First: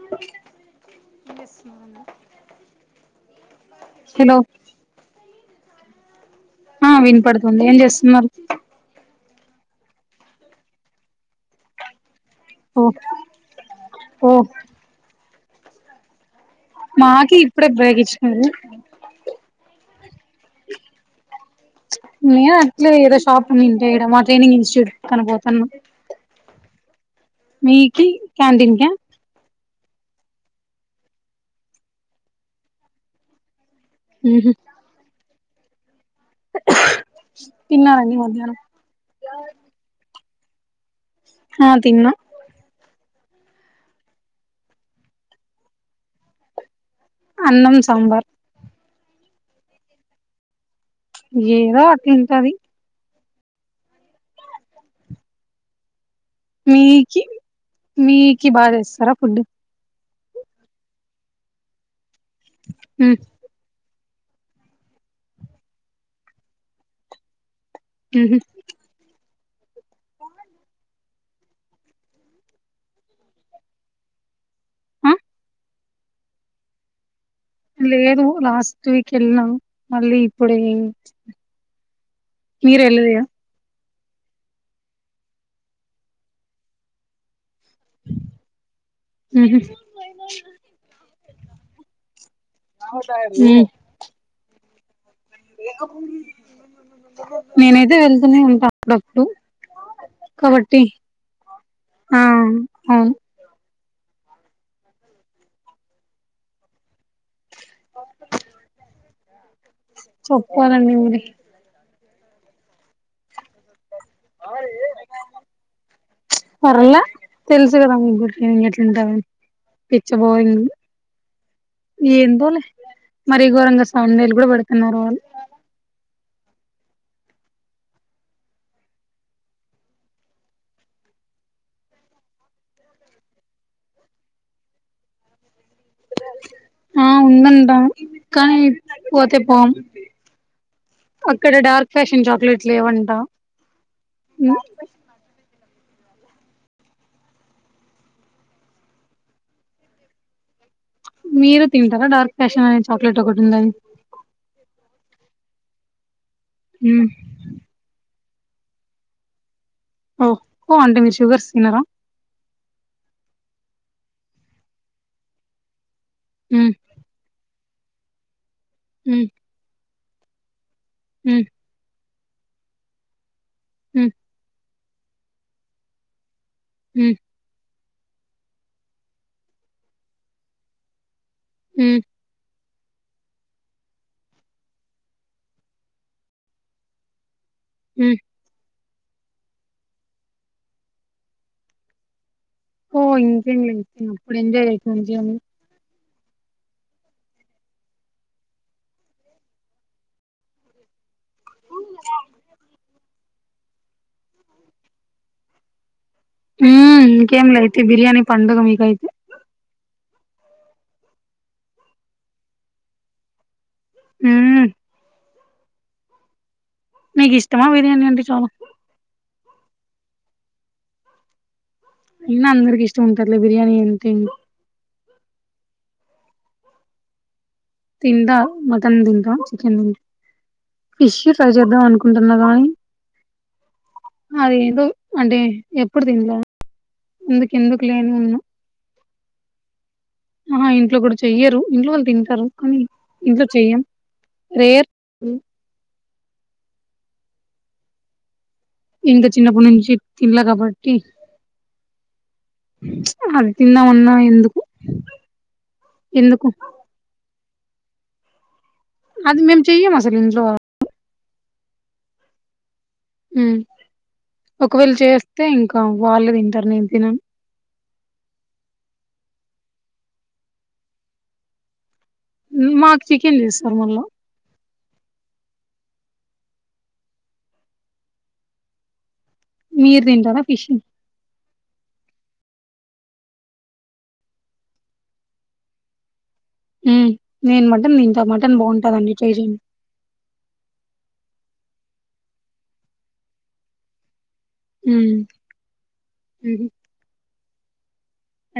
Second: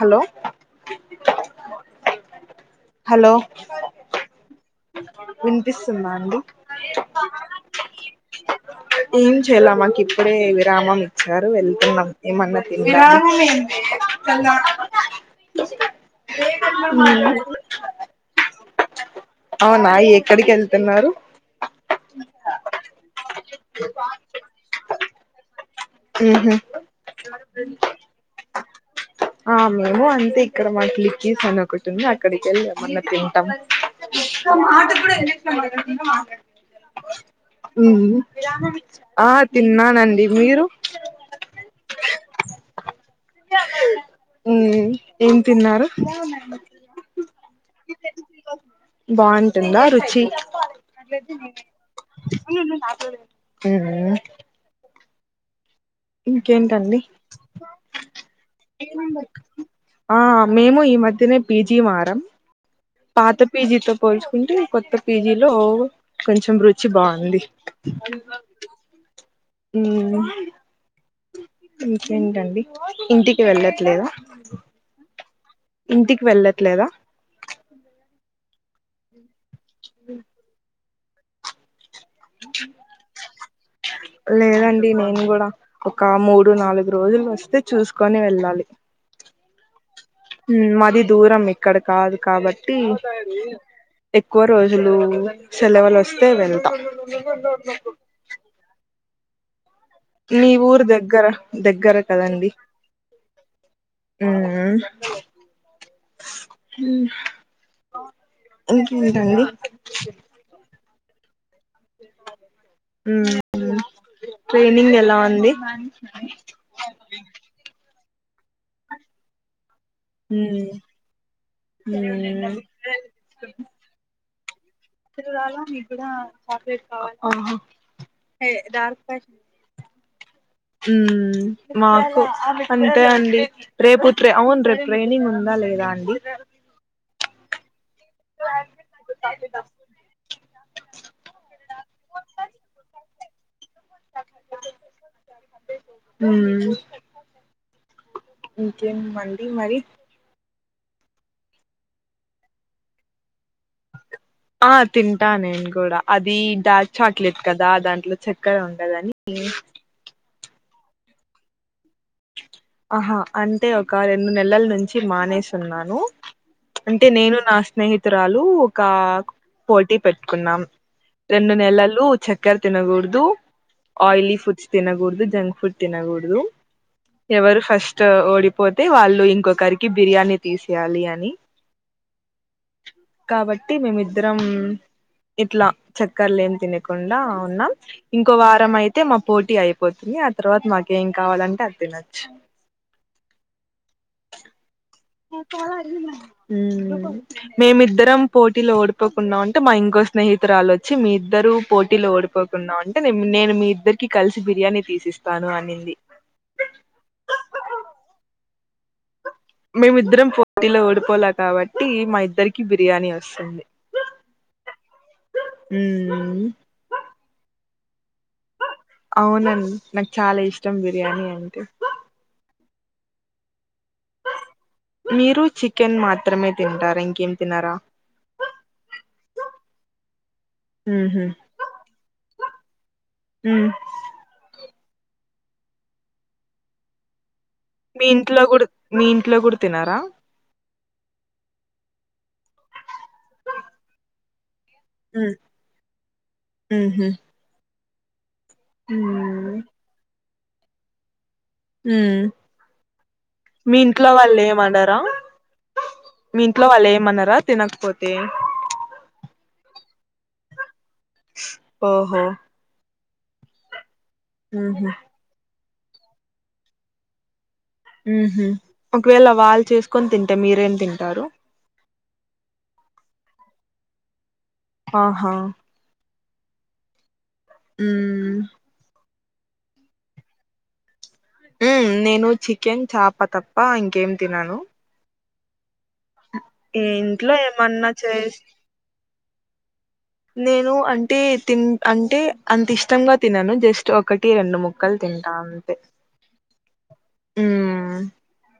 Hello ఏం చేస్తున్నారండి hello hello వినిపిస్తుందా అండి ఆ వినిపడుతుంది ఏం చేస్తున్నారు చ్చలా మాకి ఇప్పుడే విరామం ఇచ్చారు వెళ్తున్నాం ఏమన్నా తింట ఎన్ మాకి ఇప్పుడే బేగచ్చినారు అవునా ఎక్కడికి వెళ్తున్నారు నేను అట్లే ఏదో షాప్ తంటేడ మా ట్రైనింగ్ ఇన్స్టిట్యూట్ కనిపోతాను ఉహు క్యాంటీన్ కా ఆ మేము అంతే ఇక్కడ మాకు లిక్కీస్ అని ఒకటి ఉంది అక్కడికి వెళ్ళి ఏమన్నా తింటాం ఉహు తిన్నారండి మధ్యాహ్నం [unintelligible] ఆ తిన్నానండి మీరు ఆ తిన్నా ఉ ఏం తిన్నారు అన్నం సాంబార్ బాగుంటుందా రుచి ఏదో అట్లుంటది ఉ ఇంకేంటండి మీకి మీకి బాగా చేస్తారా ఫుడ్ ఆ మేము ఈ మధ్యనే పీజీ మారాం ఉమ్ పాత పీజీతో పోల్చుకుంటే కొత్త పీజీలో కొంచెం రుచి బాగుంది ఉహు ఉ ఇంకేంటండి ఇంటికి వెళ్ళట్లేదా ఆ ఇంటికి వెళ్ళట్లేదా లేదు లాస్ట్ వీక్ వెళ్ళినాం మళ్ళీ ఇప్పుడ ఏ మీరు వెళ్ళదయ లేదండి నేను కూడా ఒక మూడు నాలుగు రోజులు వస్తే చూసుకొని వెళ్ళాలి ఉహు మాది దూరం ఇక్కడ కాదు కాబట్టి ఉమ్ ఎక్కువ రోజు రోజులు సెలవులు వస్తే వెళ్తా నేనైతే వెళ్తూనే ఉంటా అప్పుడప్పుడు మీ కాబట్టి ఊరు దగ్గర దగ్గర ఆ కదండి అవును ఉహు ఇంకేంటండి కే ఉ ట్రైనింగ్ ఎలా ఉంది ఇంకెట్లా ఉంటది మ్మ్ పిచ్చబోరింగ్ మ్మ్ ఏందోలే మరి ఘోరంగ సౌండేలు కూడా పడుత తి రాళం ఇప్పుడ [unintelligible] మాకు అంతే అండి రేపు అవును రేపు ట్రైనింగ్ ఉందా లేదా అండి ఆ ఉన్ందంట కానీ పోతేపోం అక్కడ డార్క్ ఫ్యాషన్ చాక్లెట్లు లేవంటా ఉ ఇంకేమి అండి మరి మీరు తింటార డార్క్ ఫ్యాషన్ అనే చాక్లెట్ కూడా ఆ తింటా నేను కూడా అది డార్క్ మ్ చాక్లెట్ కదా దాంట్లో చక్కెర ఉండదని ఓహ ఓ అంటే మీరు షుగర్స్ తినరా ఆహా అంటే ఒక రెండు నెలల నుంచి మానేసిన్నాను మ్ అంటే నేను నా స్నేహితురాలు ఒక మ్ పోటీ పెట్టుకున్నాం మ్ రెండు నెలలు చక్కెర తినకూడదు మ్ ఆయిలీ ఫుడ్స్ తినకూడదు జంక్ ఫుడ్ తినకూడదు మ్ ఎవరు ఫస్ట్ ఓడిపోతే వాళ్ళు ఇంకొకరికి బిర్యానీ తీసేయాలి అని ఉ కాబట్టి మేమిద్దరం ఇట్లా చక్కర్లు ఏం తినకుండా న్నా మ్ ఇంకో వారం అయితే మా పోటీ అయిపోతుంది ఆ తర్వాత మాకేం కావాలంటే అ తినొచ్చు ఓ ఇంకా ఏంలే అయితే అప్పుడు ఎంజయ్ అయి చాల అ మ మేమిద్దరం పోటీలో ఓడిపోకుండాం అంటే మా ఇంకో స్నేహితురాలు వచ్చి మీ ఇద్దరు పోటీలో ఓడిపోకుండా ఉంటే నేను మీ ఇద్దరికి కలిసి బిర్యానీ తీసిస్తాను అనింది మ్ ఇంకేంలే అయితే బిర్యానీి పండుగ మీ మేమిద్దరం పోటీలో ఓడిపోలే కాబట్టి మా ఇద్దరికి బిర్యానీ వస్తుంది మ్ మ్ నీకు ఇష్టమా బిర్యానీ అండి చాలా అవునంన్ నాకు చాలా ఇష్టం బిర్యానీ అంటే ఇయినా అందరికి ఇష్టం ఉంటది లే బిర్యానీ అంటే మీరు చికెన్ మాత్రమే తింటారా ఇంకేం తినరా తింటా మటన్ తింటా చికెన్ తింటా ఫిష్ ఉహు ట్రై చేద్దాం అనుకుంటున్నా కానీ ఉమ్ అది ఏదో అంటే ఎప్పుడు తింలే అందు మీ ఇంట్లో కూడా మీ ఇంట్లో కూడా తినారా ఆహా ఇంట్లో కూడా చెయ్యరు ఇంట్లో వాళ్ళు తింటారు కానీ ఇంట్లో చెయ్యం రేర్ మ్ హు ఇంకా చిన్నప్పటి నుంచి తిన్లే కాబట్టి మ్ అది మీ ఇంట్లో తిందామన్నా వాళ్ళు ఎందుకు ఏమనరా మీ ఎందుకు ఇంట్లో వాళ్ళు ఏమనరా తినకపోతే అది మేము చెయ్యం అసలు ఇంట్లో ఓహో ఉహు ఒకవేళ చేస్తే ఇంకా వాళ్ళే తింటారు నేను తినను మ్ హు ఒకవేళ వాళ్ళు చేసుకొని తింటే మీరేం తింటారు మాకు చికెన్ చేస్తారు మళ్ళా ఆహా మ్ మీరు తింటారా ఫిష్ మ్ నేను చికెన్ చేప తప్ప ఇంకేం తిినను ఉమ్, ఇంట్లో నేను ఏమన్నా మటన్ తింటా చేస్ మటన్ బాగుంటదండి ట్రై చేయండి నేను అంటే తిన్ అంటే అంత ఇష్టంగా తిినను జస్ట్ ఒక కటి రెండు ముక్కల్ ఉమ్, తింట అంతే ఉహు.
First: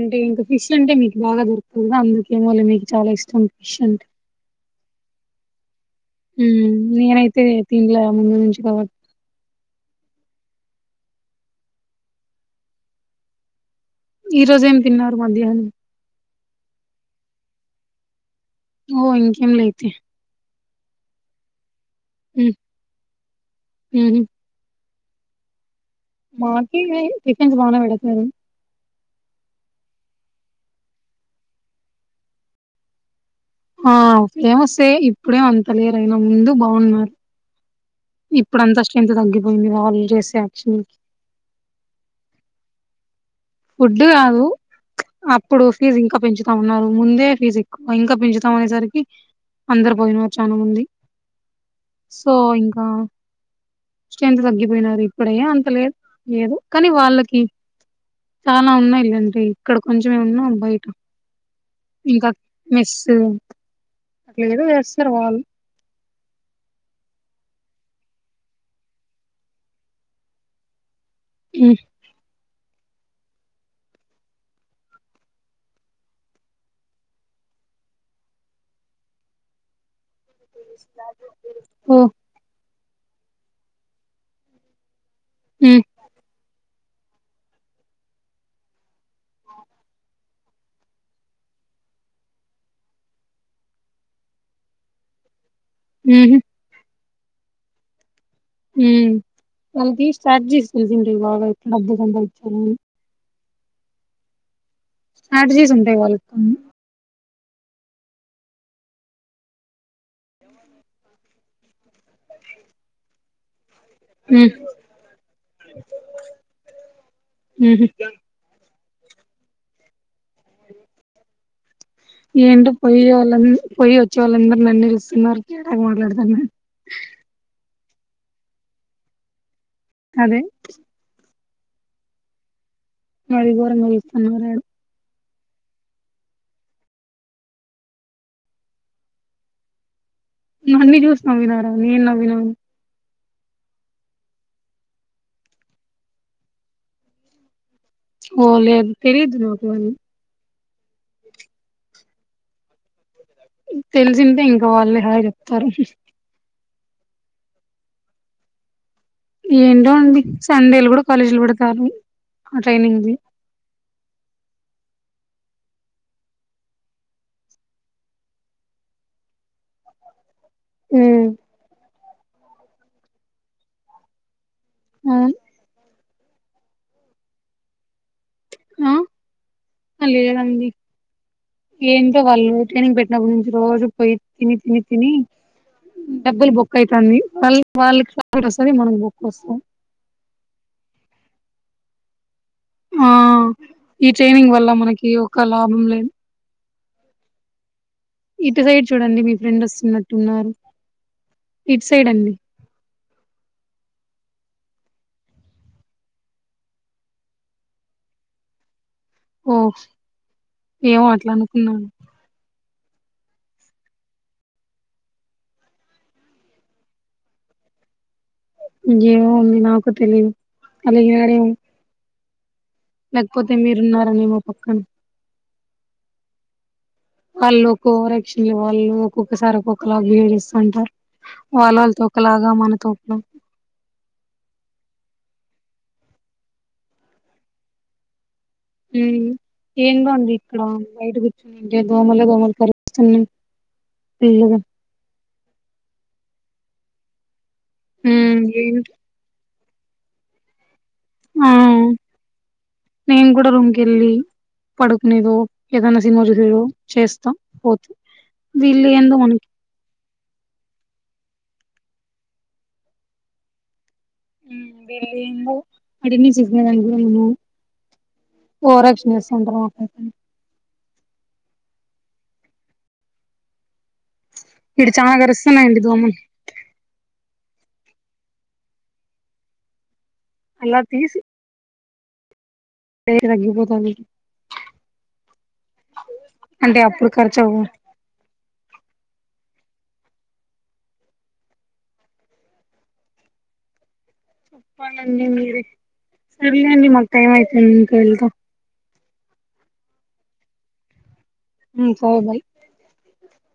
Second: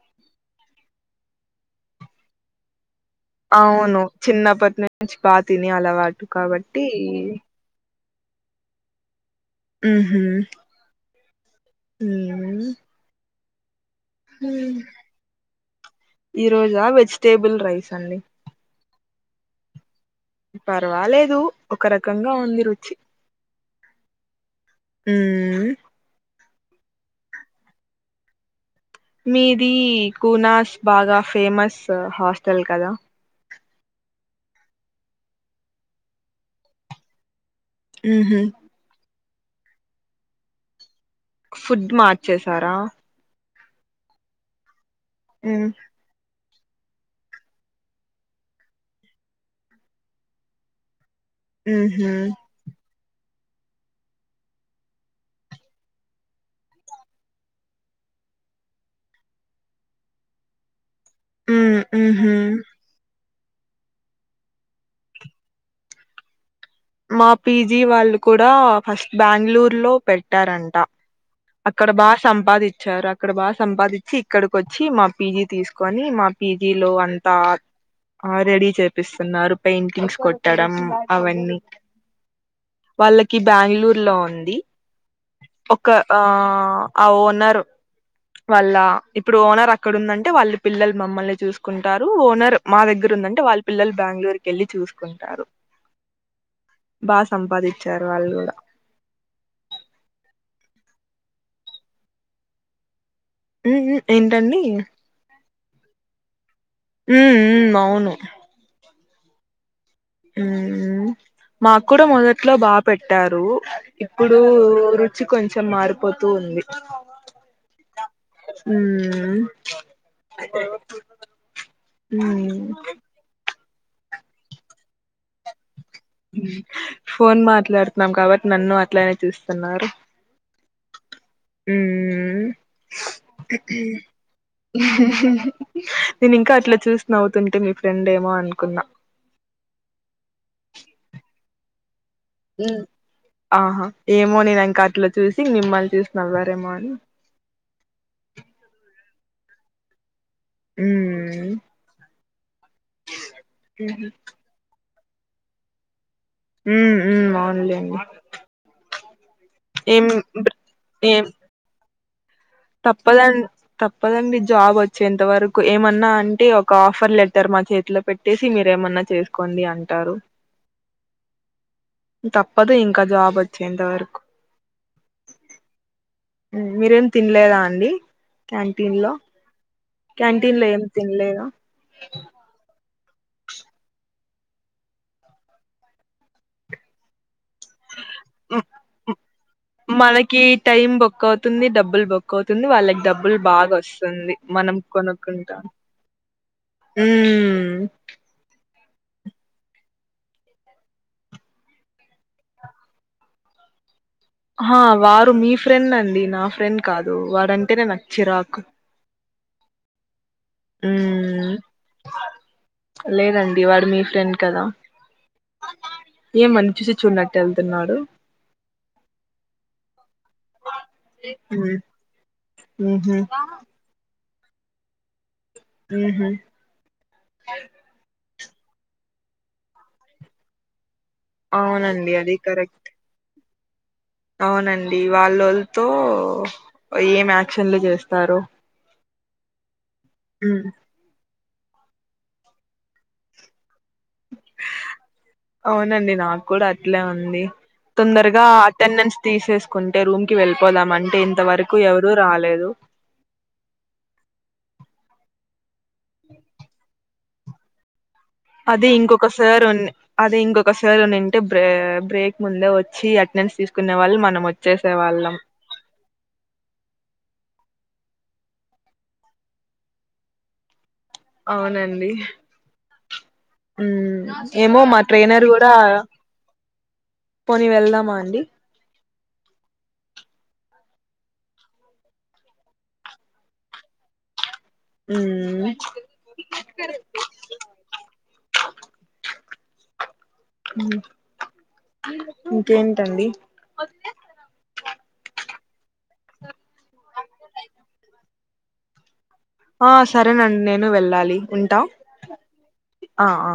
అంటే ఇంకా ఫిష్ అంటే మీకు బాగా దొరతుంద అందుకేమొలే మిక్ చాలా ఇష్టం అవును ఫీషంట్ చిన్నప్పటి నుంచి బా తినే అలవాటు కాబట్టి నేనైతే దింలే ముందు నుంచి కావట్ మ్ హు మ్ ఈ రోజు ఏం తిన్నారు మధ్యాహ్నం ఈ రోజా వెజిటేబుల్ రైస్ అండి ఓ ఇంకేం లే అయితే పర్వాలేదు ఒక రకంగా ఉమ్, ఉంది రుచి ఉహు. మ్ మాకేమీ చికెన్స్ బానే పెడుతారు మీది కూనాస్ బాగా ఫేమస్ హాస్టల్ కదా ఆ ఫేమసే ఇప్పుడెం అంత లేరయినా ముందు బాగున్నారు మ్హు ఇప్పుడు అంతా స్ట్రెంత్ తగ్గిపోయింది వాల్ చేసే యాక్చువల్కి ఫుడ్ మార్చేశారా ఫుడ్ కాదు అప్పుడు మ్మ్ ఫీజు ఇంకా పెంచు త ఉన్నారు ముందే ఫీజు ఎక్కువ ఇంకా పెంచుతాం అనేసరికి అందరు పోయినారు చాల ముంది మ్హు సో ఇంకా స్ట్రెంత్ తగ్గిపోయినారు ఇప్పుడయ్యా అంత లేదు లేదు కానీ వాళ్ళకి చాలా ఉన్నాయిలేండి ఇక్కడ కొంచెమే ఉన్నావు బయట మ్మ్ ఇంకా మ్హు మెస్సు అట్లా ఏదో చేస్తారు వాళ్ళు మా పీజీ వాళ్ళు కూడా ఫస్ట్ బెంగళూరు లో పెట్టారంట హ్మ్ అక్కడ బాగా సంపాది చ్చారు అక్కడ బాగా సంపాదించి ఇక్కడికి వచ్చి మా పీజీ తీసుకొని మా పీజీలో అంతా ఆ రెడీ చేపిస్తున్నారు పెయింటింగ్స్ కొట్టడం అవన్నీ ఓ వాళ్ళకి బెంగళూరు లో ఉంది హ్మ్ ఒక ఆ అ ఓనరు వాళ్ళ ఇప్పుడు ఓనర్ అక్కడ ఉందంటే వాళ్ళు పిల్లలు మమ్మల్ని చూసుకుంటారు. ఓనర్ మా దగ్గర ఉందంటే వాళ్ళ పిల్లలు బెంగళూరు కి వెళ్ళి చూసుకుంటారు. ఉహు బా సంపాదించారు వాళ్ళు కూడా మ్ తనది స్టార్ట్ చేస్తుంది ఇది ఇంటికి బాగుంది మబ్బుగా సంబదించారు ఉఉ ఏంటండి స్ట్రాటజీస్ ఉంటాయి వాళ్ళ కొ ఉఉ అవును ఉమ్ మాకు కూడా మొదట్లో బా పెట్టారు ఇప్పుడు హ్మ్ రుచి కొంచెం మారిపోతూ ఉంది. ఊహూ ఉమ్ ఏంటో పొయ్యి వళ్ళం పొయ్యి వచ్చి వాళ్ళందరు నన్నే చూస్తున్నారు. చిరాకు మాట్లాడుతున్నా ఫోన్ మాట్లాడుతున్నాం కాబట్టి నన్ను అట్లనే చూస్తున్నారు. అదే మ్ మరి ఉఊ ఘోరంగా చూస్తున్నాడు ఊహ్హ్ నేను ఇంకా అట్లా చూసి నవ్వుతుంటే మీ ఫ్రెండ్ ఏమో అనుకున్నా. నువ్ అన్ని చూసి నవ్వినారా నేను నవ్వినా ఆహా ఏమో నేను ఇంకా అట్లో చూసి మిమ్మల్ని చూసి నవ్వారేమో అని ఓ లేదు తిరిగి చూళ్ళేదు. ఉమ్ తెలిసింటే ఇంకా వాళ్లే హాయ్ చెప్తారు. ఉ ఉ అవునులే ఏంటో అండి సండేలు కూడా ఏం కాలేజీలు పెడతారు. ఆ ట్రైనింగ్ ది తప్పదం తప్పదండి. జాబ్ వచ్చేంత వరకు ఏమన్నా అంటే ఒక ఆఫర్ లెటర్ మా చేతిలో పెట్టేసి మీరేమన్నా చేసుకోండి. అంది అంటారు తప్పదు ఇంక జాబ్ వచ్చేంత వరకు ఆ మీరేమి తినలేదా అండి క్యాంటీన్ లో? అ క్యాంటీన్ లో లేదండి ఏం తినలేదా ఏంటో వాళ్ళు ఊకెనే బె డబడు నుంచి రోజు పోయి తిని తిని తిని డబ్బులు బుక్ అయితంది వాళ్ళ వాళ్ళకి [inaudible] వస్తది మనం బక్ వస్తాం మనకి కోతుంది వాళ్ళకి డబ్బులు బాగా ఈ వస్తుంది ట్రైనింగ్ వల్ల మనం మనకి ఒక కొనుక్కుంటాం. లాభం లేదు మ్ ఇటు సైడ్ చూడండి మీ ఫ్రెండ్ వస్తున్నట్టున్నారు ఇట్ సైడ్ అండి ఆ వారు మీ ఫ్రెండ్ అండి నా ఫ్రెండ్ కాదు వడంటేనే నాకు చిరాకు ఓ ఏమో అట్లా మ్మ్ అనుకున్నాను లేదండి వాడు మీ ఫ్రెండ్ కదా ఏమని చూసి చూడనట్టు వెళ్తున్నాడు ఎమో ఉంది నాకు తెలిదు అలీగినాడేమొ ఉహు లేకపోతే మీరున్నారనేమొ పక్కన మ్ హు వాళ్ళు ఒక్క ఓవర్ యాక్షన్ లే వాళ్ళు ఒక్కొక్కసారి ఒక్కొక్కలా బిహేవ్ చేస్తుంటారు వాళ్ళ వాళ్ళతో అవునండి అది ఓకలాగా మనతో కరెక్ట్ ఒకలాగా అవునండి వాళ్ళోల్తో ఏం యాక్షన్లు చేస్తారు మ్ ఏందో అండి ఇక్కడ వైడుగు దోమలే దోమలు సరుస్తున్నాయ్ ఫుల్గా అవునండి నాకు కూడా అట్లే ఉంది ఉమ్ తొందరగా ఏంటి అటెండెన్స్ తీసేస్ కొంటే రూమ్ కి వెళ్ పోదాం అంటే ఆ ఇంతవరకు ఎవరూ రాలేదు ఏదో ఏదన్న సినిమా చూసుడో చేస్తా పోతు అదే ఇంకొక సార్ ఉన్ అదే ఇంకొక సార్ ఉనిం ట్ బ్రె బ్రేక్ ముందే వచ్చి అటెండెన్స్ తీస్ మ్ అటెండెన్స్ [unintelligible] ఏమో ఓవర్ యాక్షన్ చేస్తా ఉంటా మాట్లాడుత్ అవునండి మ్ ఏమో ఇటు మా చాలా ట్రైనర్ కూడా కరుస్తున్నాయండి దోమలు కొని వెళ్దామా అండి అలా తీసి రేట్ తగ్గిపోతాంది అంటే అప్పుడు ఖర్చవ్వు ఇంకేంటండి చెప్పాలండి మీరే సర్లే అండి మక్ టైమ్ అయితాంది ఇంకా వెళ్త ఆ సరేనండి నేను వెళ్ళాలి ఉంటా సరే బాయ్ ఆ ఆ